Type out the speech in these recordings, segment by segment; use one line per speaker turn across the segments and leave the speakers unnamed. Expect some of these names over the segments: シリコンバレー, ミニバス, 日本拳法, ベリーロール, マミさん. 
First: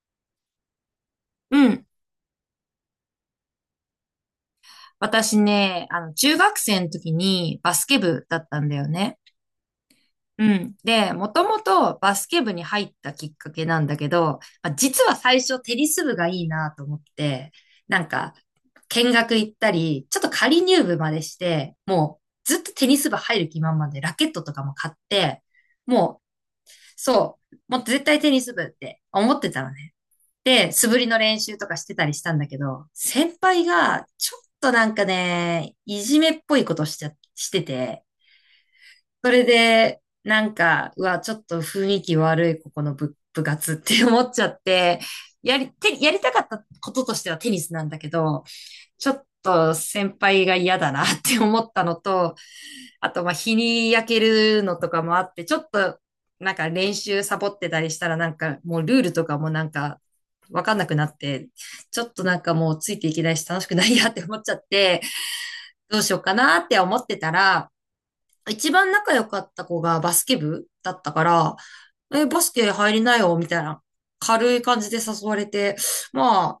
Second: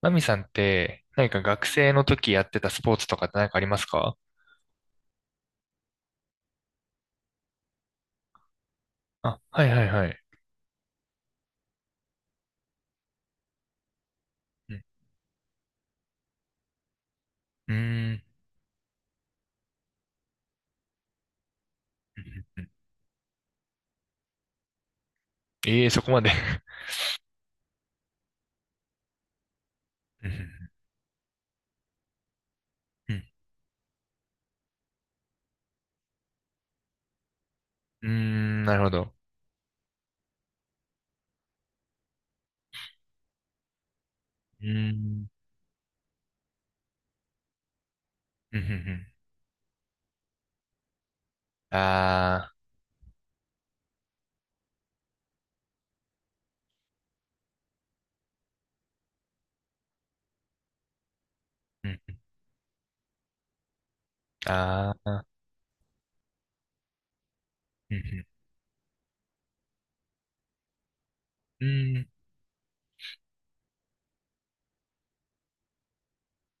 マミさんって、何か学
うん。
生の時やってたスポーツとかって何かありますか？
私ね、中学生の時にバスケ部だったんだよね。
あ、はいはいはい。
うん。で、もともとバスケ部に入ったきっかけなんだけど、まあ、
うん。
実は最初テニス部がいいなと思って、
う
なん
ーん。
か、見学行ったり、ちょっと仮入部までして、もうずっとテニス部入る気満々でラケットとかも買って、
ええー、そこま
も
で。
う、そう、もう絶対テニス部って思ってたのね。
うん。
で、素振りの練習とかしてたりしたんだけど、
うん。
先輩がちょっとなんかね、いじめっぽいことしちゃ、してて、
うん、なるほど。
それで、うわ、ちょっと雰囲気悪いここの部活って思っちゃっ
うー
て、
ん。
やりたかったこととしてはテニスなんだけど、
うん。
ちょっと先輩が嫌だなって思ったのと、
ああ
あと、まあ、日に焼けるのとかもあって、ちょっと、なんか練習サボってたりしたら、なんかもうルールとかもなんか、わかんなくなって、
ー。う
ちょっ
ん。
となんかもうついていけないし楽しくないやって思っちゃっ
あ
て、
あ。
どうしようかなって思ってたら、
うん。
一番仲良かった子がバスケ部だったから、
うん。
え、バスケ入りなよみたいな軽い感じで誘われて、まあ、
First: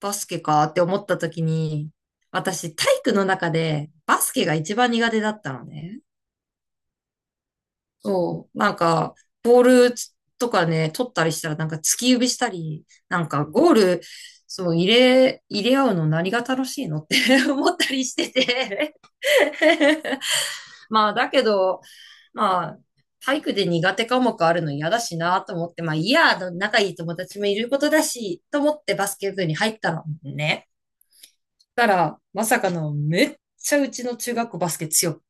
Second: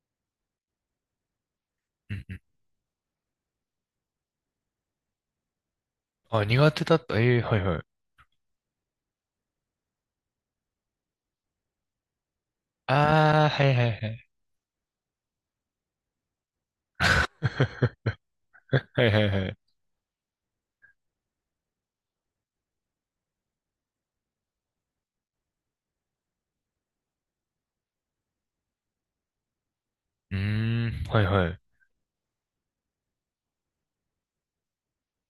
バスケかって思った時に、
うん、
私体育の中でバスケが一番苦手だったのね。
あ、苦手だった。ええー、はいはい。
そう、ボールとかね、取ったりしたら、なんか突き指したり、なん
あ
か
あ、は
ゴ
い
ー
はい
ル、
はい。
そう、入れ合うの何が楽しいのって 思ったり してて
はいはいはい。
まあ、だけど、まあ、体育で苦手科目あるの嫌だしなと思って、まあ、いいや、仲いい友達もいることだし、と思ってバスケ部に入ったの
う
ね。
ーん。はいはい。
たら、まさかの、めっちゃうちの中学校バスケ強く、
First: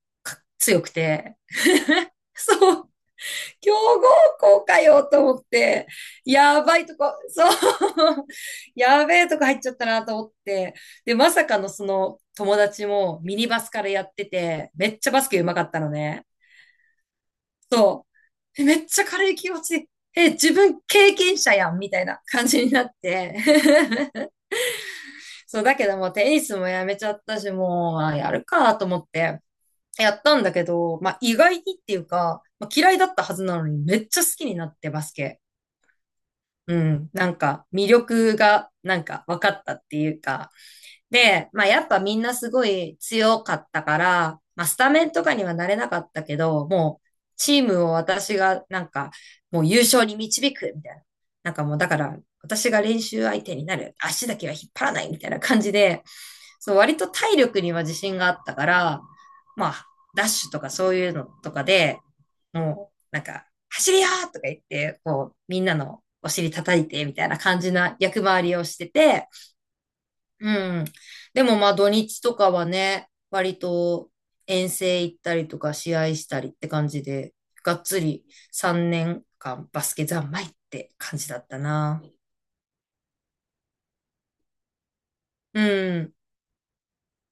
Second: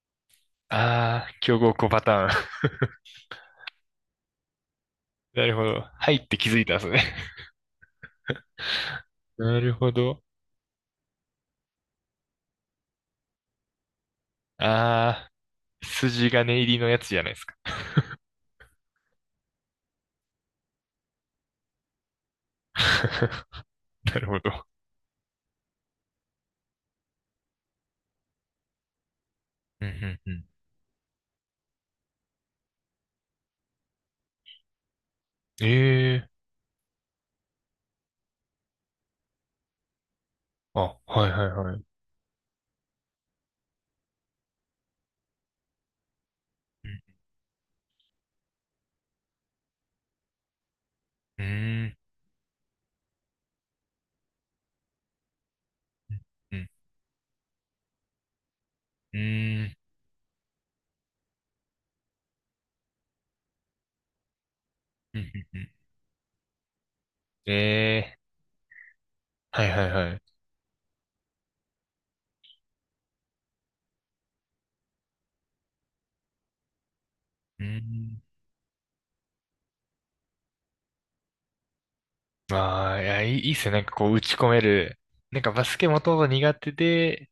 強く
ああ、
て、
強豪校パ ターン。
そう。強豪校かよと 思
な
っ
るほど。
て、
はいって気づ
や
いたん
ば
で
い
す
と
ね。
こ、そう、やべえとこ入
な
っち
る
ゃった
ほ
なと
ど。
思って、で、まさかのその友達もミニバスからやってて、めっちゃバ
あ
ス
あ。
ケ上手かったのね。
筋金入りのやつじゃないですか。
そう。えめっちゃ軽い気持ち。え、自分経験者やんみたいな感じになって。
なるほど。
そう、だけどもうテニスもやめちゃったし、もう、あやるかと思って。
うんう
やっ
んう
たん
ん。
だけど、まあ、意外にっていうか、まあ、嫌いだったはずなのにめっちゃ好きになってバスケ。
ええ、
うん、なんか魅力がなんか分かったっていうか、
あ、はいはい
で、まあ
はい。
やっぱみんなすごい強かったから、まあスタメンとかにはなれなかったけど、
う
も
ん、
うチームを私がなんかもう優勝に導くみたいな。
う
なんかもうだ
ん、
から私が練習相手になる。足だけは引っ張らないみたいな感じで、
うん、う
そう割と体力には自信があったから、
ん、
まあダッシュとかそういうのとかで、もうなんか走りよーとか言って、
うん、
こう
う
みん
ん。
なのお尻叩いてみたいな感じな
ええ、
役回りをしてて、
はいはいはい。
うん。でもまあ土日とかはね、割と遠征行ったりとか試合したりって感じで、
う
がっつ
ん、
り3年間バスケ三昧って感じだったな。
まあ、いや、いいっすよ。なんかこう、打ち込める。なんか
う
バスケもと
ん、
もと苦手で、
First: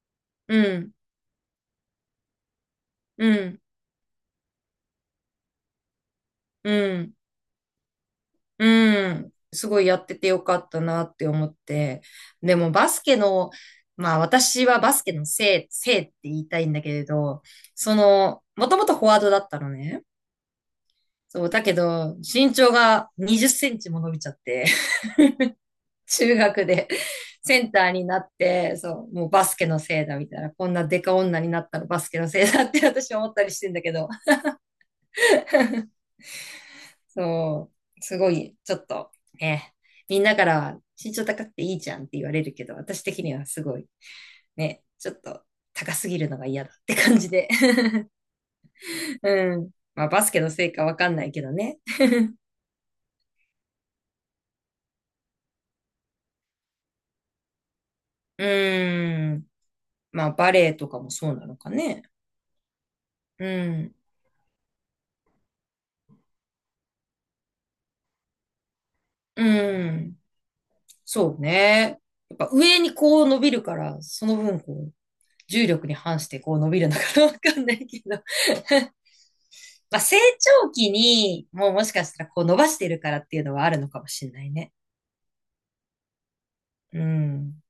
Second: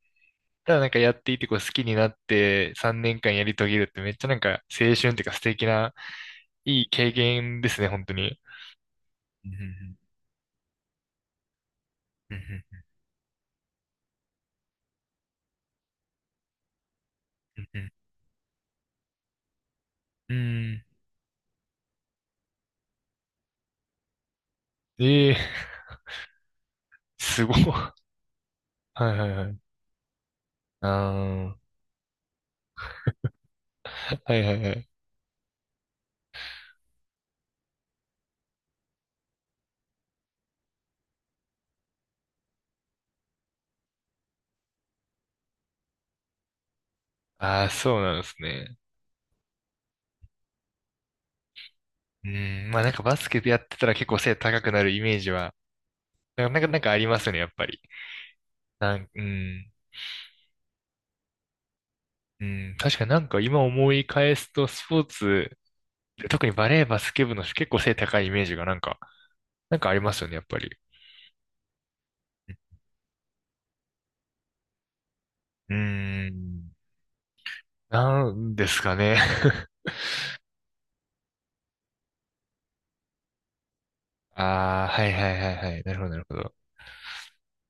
う
ただなん
ん、
かやっていてこう好きになって3年
う
間やり
ん、
遂げるってめっちゃなんか青春っていうか素敵な
う
いい経
ん、
験ですね、本当に。
うん。
う
すごいや
ん、
っててよかったなって思って。
うん、う
でも
ん、
バスケの、まあ私はバスケのせい、せいって言いたいんだけれど、
うん、うん、
その、もともとフォワードだったのね。
うん。うん、
そう、だけど、身長が20センチも伸びちゃって。
ええ、
中学で
すご
セ
い。
ンターになって、そ
は
う、
いは
もう
い
バ
は
ス
い。
ケのせいだみたいな、こんなデカ女に
あ
なったのバスケのせいだって私は思ったりしてんだけど、
あ、はいはいはい。
そう、すごい、ちょっと、ね、みんなからは身長高くていいじゃんって言われるけど、私的にはすごい、ね、ちょっと高すぎるのが嫌だって感じで。
ああ、そう なんですね。
うん。まあ、バスケのせいかわかんないけどね。
うん、まあなんかバスケやってたら結構背高くなるイメージは、なんかなんかありますね、やっぱり。
う
う
ーん。
ん、
まあ、バレエとかもそうなのかね。
うん、確かになんか
う
今思
ん。
い返すとスポーツ、特にバレーバスケ部の人結構背高いイメージがなんか、
う
なんかありま
ん。
すよね、やっぱり。
そうね。やっぱ上にこう伸びるから、その分こう、重
う
力に反し
ー
てこう
ん、
伸びるのかな わかんないけど
なんですか ね。
まあ成長期にもうもしかしたらこう伸ばしてるからっていうのはあるのかもしれないね。
ああ、はいはいはいはい。なるほどなるほど。
うん。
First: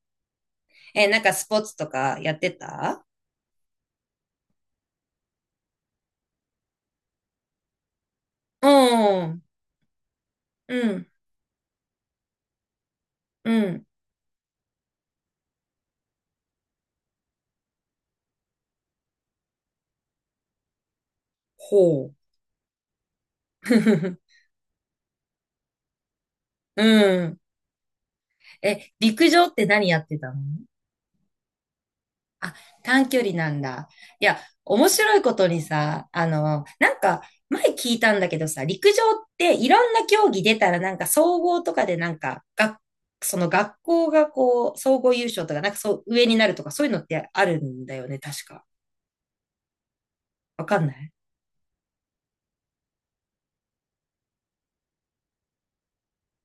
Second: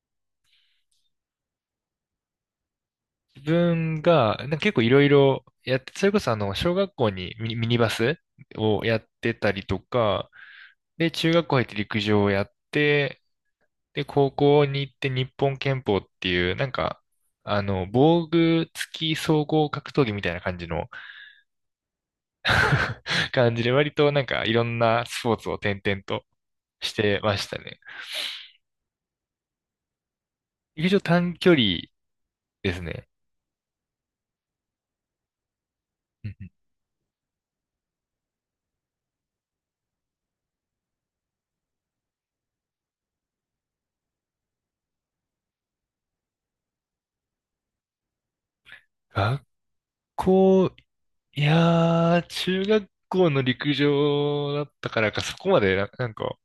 え、なんかスポーツとかやってた。
自分が、なんか結構いろいろやって、それこそあの、小学校にミニバス
う
をやって
ん。
たりとか、
うん。
で、中学校入って陸上をやって、
うん。
で、高校に行って日本拳法っていう、なんか、あの、防具付き総合格闘技みたいな感じの
ほう。
感じで、割となん かいろんなスポーツを転々と
う
してま
ん。
したね。
え、陸上って何やってたの？
陸上短距離
あ、
ですね。
短距離なんだ。いや、面白いことにさ、
うんうん、
前聞いたんだけどさ、陸上っていろんな競技出たら、なんか総合とかでなんか、が、その学校がこう、総合優勝とか、なんかそう、上になるとか、そういうのってあるんだよね、確か。
学
わ
校、
かんない。
いやー、中学校の陸上だったからか、そこまでなんか、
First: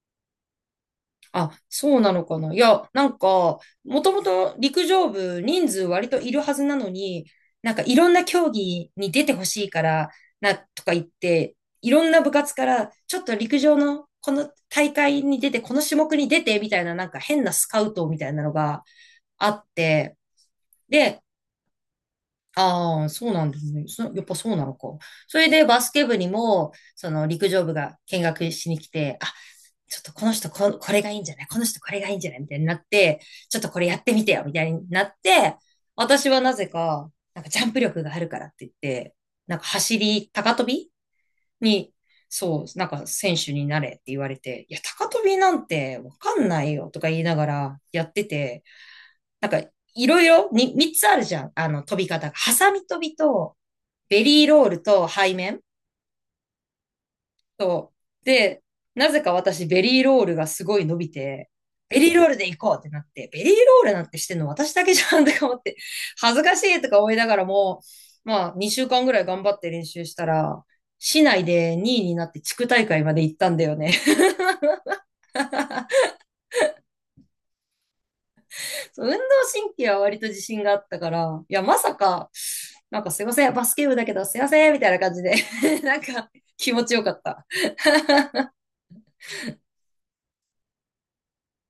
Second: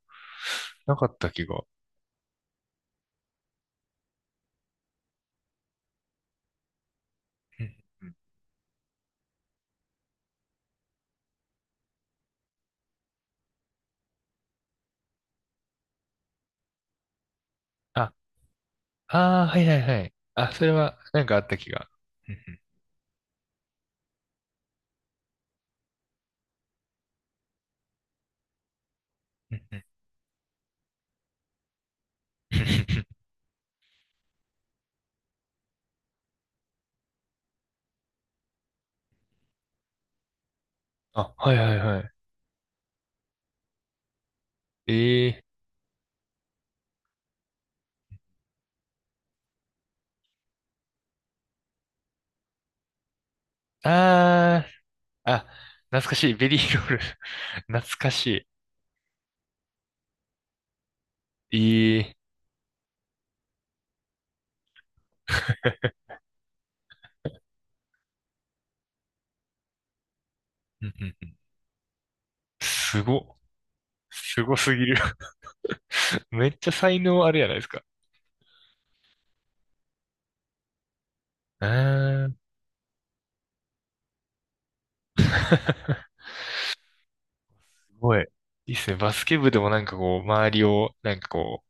なかった気
あ、
が。
そうなのかな。いや、なんか、もともと陸上部人数割といるはずなのに、
う
な
ん、
んかいろんな競技に出てほしいから、な、とか言って、いろんな部活から、ちょっと陸上のこの大会に出て、この種目に出て、みたいななんか変なスカウト
あ、
みたいなのが
あー、
あ
は
っ
いはいはい。
て、
あ、それは、なんかあった気が。うん
ああ、そうなんですね。そ、やっぱそうなのか。それでバスケ部にも、その陸上部が見学しに来て、
うんうん、うん、
ちょっとこの人こ、これがいいんじゃないこの人これがいいんじゃないみたいになって、ちょっとこれやってみてよみたいになって、私はなぜか、なんかジャンプ力があるからって言って、なんか走り、高跳び
あ、はいはい
に、
はい。
そう、なんか選手になれって言われて、いや、高跳び
ええ
なんてわかんないよとか言いながらやってて、なんか、いろいろ、に、三つあるじゃん。あの、飛び方が。ハサミ飛びと、
ー、
ベリーロ
あ
ールと
ー、
背
あ、
面
懐かしい。ベリーロール。懐
と、
かし
で、なぜか私、ベリーロールがすごい伸びて、ベリ
い。ええ
ーロールで行こうってなって、ベリーロールなんてしてんの私だけじゃんとか思って、
ー、
恥ずかしいとか思いながらも、まあ、2週間ぐらい頑張って練習したら、
うんうん
市
うん、
内で2位になって地区大
す
会まで行
ご。
ったんだよね。
すごすぎる。めっちゃ才能あるやないですか。
そう運動神経は割と自信があったから、いや、
う
まさ
ー
か、
ん。
なんかすいません、バスケ部だけどすいません、みたいな感じで なん か気持ちよかった。
ごい。いいっすね。バスケ部でもなんかこう、周りを、なんかこ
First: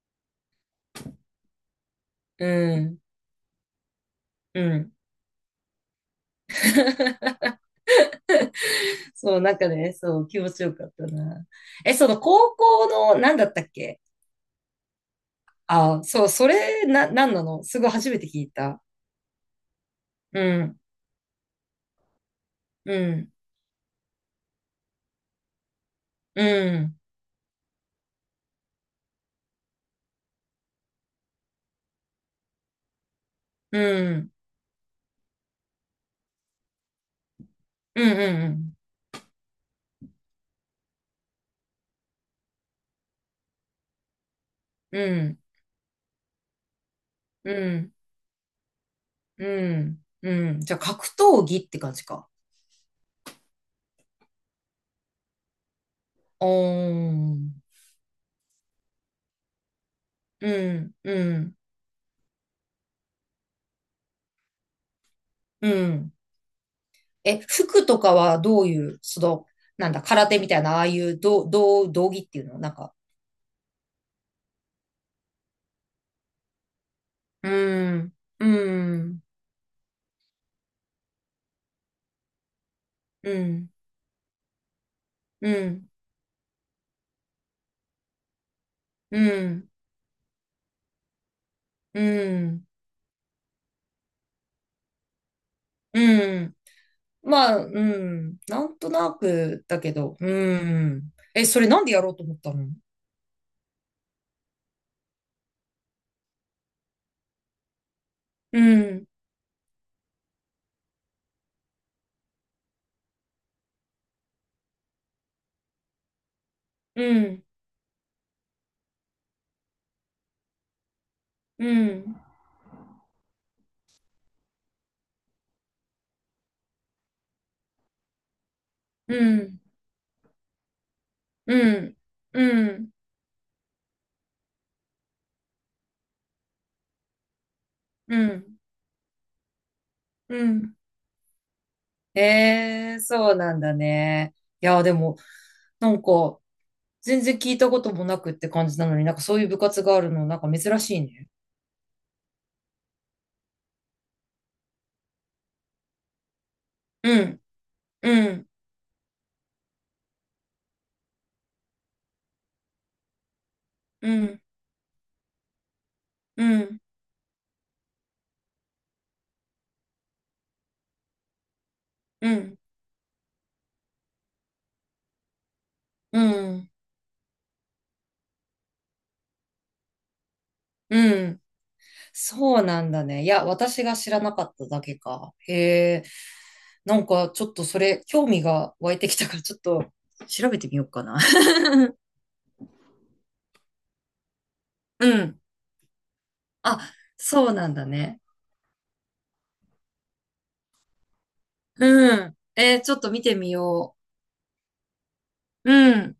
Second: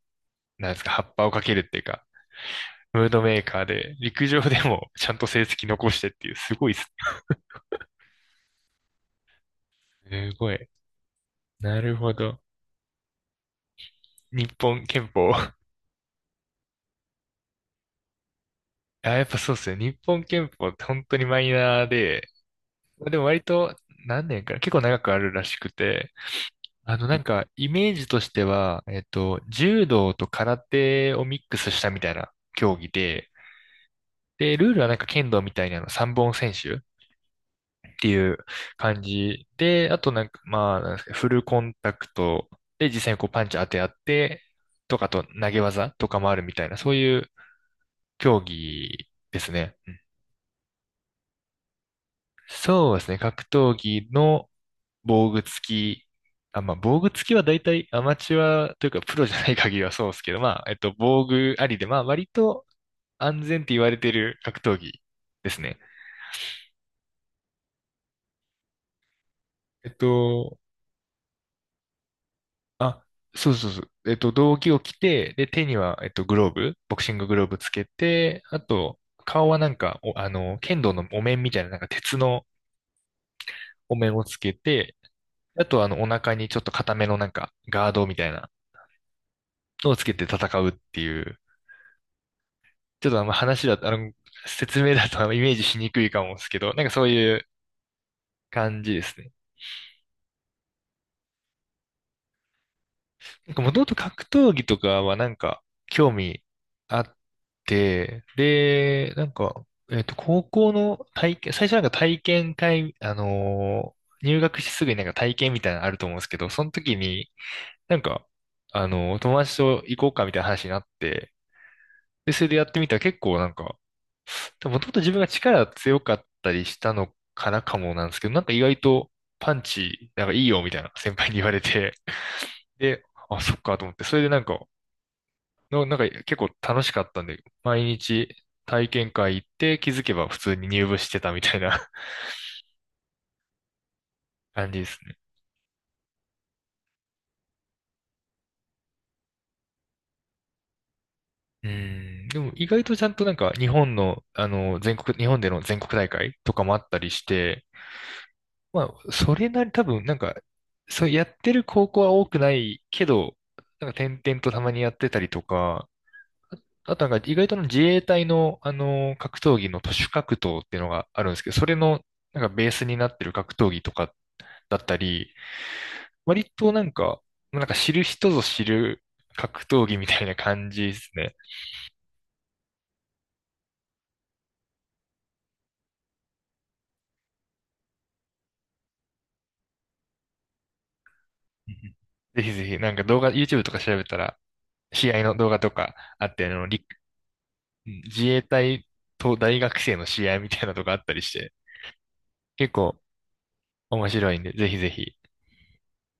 う、なんですか、葉っぱをかけるっていうか、
うん、
ムードメーカーで、陸上
う
でも
ん。
ちゃんと成績残してっていう、すごいっす
そう、なんかね、そう、
ね。す
気持
ご
ち
い。
よかったな。
な
え、
る
そ
ほ
の
ど。
高校の、なんだったっけ？
日本憲法。
あ、そう、それ、な、なんなの？すごい初めて聞いた。
あ、やっぱそうっすね。日本
う
憲法っ
ん、
て本当にマイナーで、
う
でも
ん、
割と何年かな、結構長くあるらしくて、
う
あ
ん、
のなんかイメージとしては、柔道と空手をミックスしたみたいな競技で、
うん、
で、ルールはなんか剣道みたいなの3本選手っ
う
て
ん、
いう
うん、
感じで、あとなんか、まあ、なんですか、フルコンタクトで実際にこうパンチ当て合って、と
う
かあと
ん、
投げ技とかもあるみたいな、そういう
うん、
競技で
う
すね。うん、
ん、うん。じゃあ、格闘技って感じか。
そうですね、格闘技の防具付き、
お
あ、まあ、防具付き
ー
は大
ん。
体アマチュアというかプロじゃない限りはそうですけど、
う
まあ、
ん、
防
う
具
ん、
ありで、まあ、割と安全って言われてる格闘技です
う
ね。
ん。え、服とかはどういう、その、
え
な
っ
んだ、空手みた
と、
いな、ああいう、どどう、道着っていうのなんか、
あ、そうそうそう。えっと、道着を着て、で、手には、えっと、グローブ、ボクシンググロー
う
ブつけ
ん、
て、
う
あと、
ん、
顔はなんか、お、あの、剣道のお面みたいな、なんか鉄の
うん、
お面をつけて、
う
あと、あ
ん、
の、お腹にちょっと固めのなんか、ガードみたいな
うん、
のをつけて戦うっていう、
うん、
ちょっとあの話だと、あの、説明だとあのイメージしにくいかも
う
です
ん。
けど、なんかそういう
まあ、うん、なん
感
と
じで
な
すね。
くだけど、うん。え、それなんでやろうと思ったの？
なんかもともと格闘技とかはなんか興味あって、
うん、
で、なんか、えっと、高校の体験、最初なんか体験会、入学してすぐになんか体験みたいなのあると思うんですけど、その時
う
に
ん、
なんか、あのー友達と行こうかみたいな話になって、
うん、
で、それでやってみたら結構なんか、もともと自分が力強かったりしたのからかもなんですけど、なんか意外と
う
パ
ん、
ンチ、なんかいいよみたいな先輩に言わ
う
れて、
ん、うん、うん、
で、あ、そっかと思って、それでなんか、なんか結構楽しかったんで、毎
う
日
ん。
体験会行って気づけば普
う
通に
ん。
入部してたみたいな
ええ、そうなんだね。い
感じ
や、
で
で
すね。
も、なんか、全然聞いたこともなくって感じなのに、なんかそういう部活があるの、なんか珍しいね。
うん。でも意外とちゃんとなんか日本の、あの、全国、日本での全国大会とかもあったり
う
し
ん、
て、
うん、
まあ、それなり多分なんか、そうやってる高校は多くないけど、なんか
う
点々
ん、
とたまにやってたりとか、
うん、
あとなんか意外とあの自衛隊の、あの格闘技の徒手格闘っていうのがあるんですけど、それの
う
なんか
ん、
ベースになってる格闘技とかだったり、
う
割
ん、
となんか、なんか知る人ぞ知る格闘技みたいな感じです
う
ね。
ん。そうなんだね。いや、私が知らなかっただけか。へえ。なんか、ちょっとそれ、興味が湧いてきたから、ちょっと調べてみようかな。
うんうん、ぜひぜひ、なんか動画、YouTube とか調べたら、
う
試合の
ん。
動画とかあって、あの、陸、
あ、そうなんだ
うん、
ね。
自衛隊と大学生の試合みたいなのとかあったりして、
うん。
結
えーちょ
構
っと見てみよ
面白いんで、ぜひぜひ。
う。うん。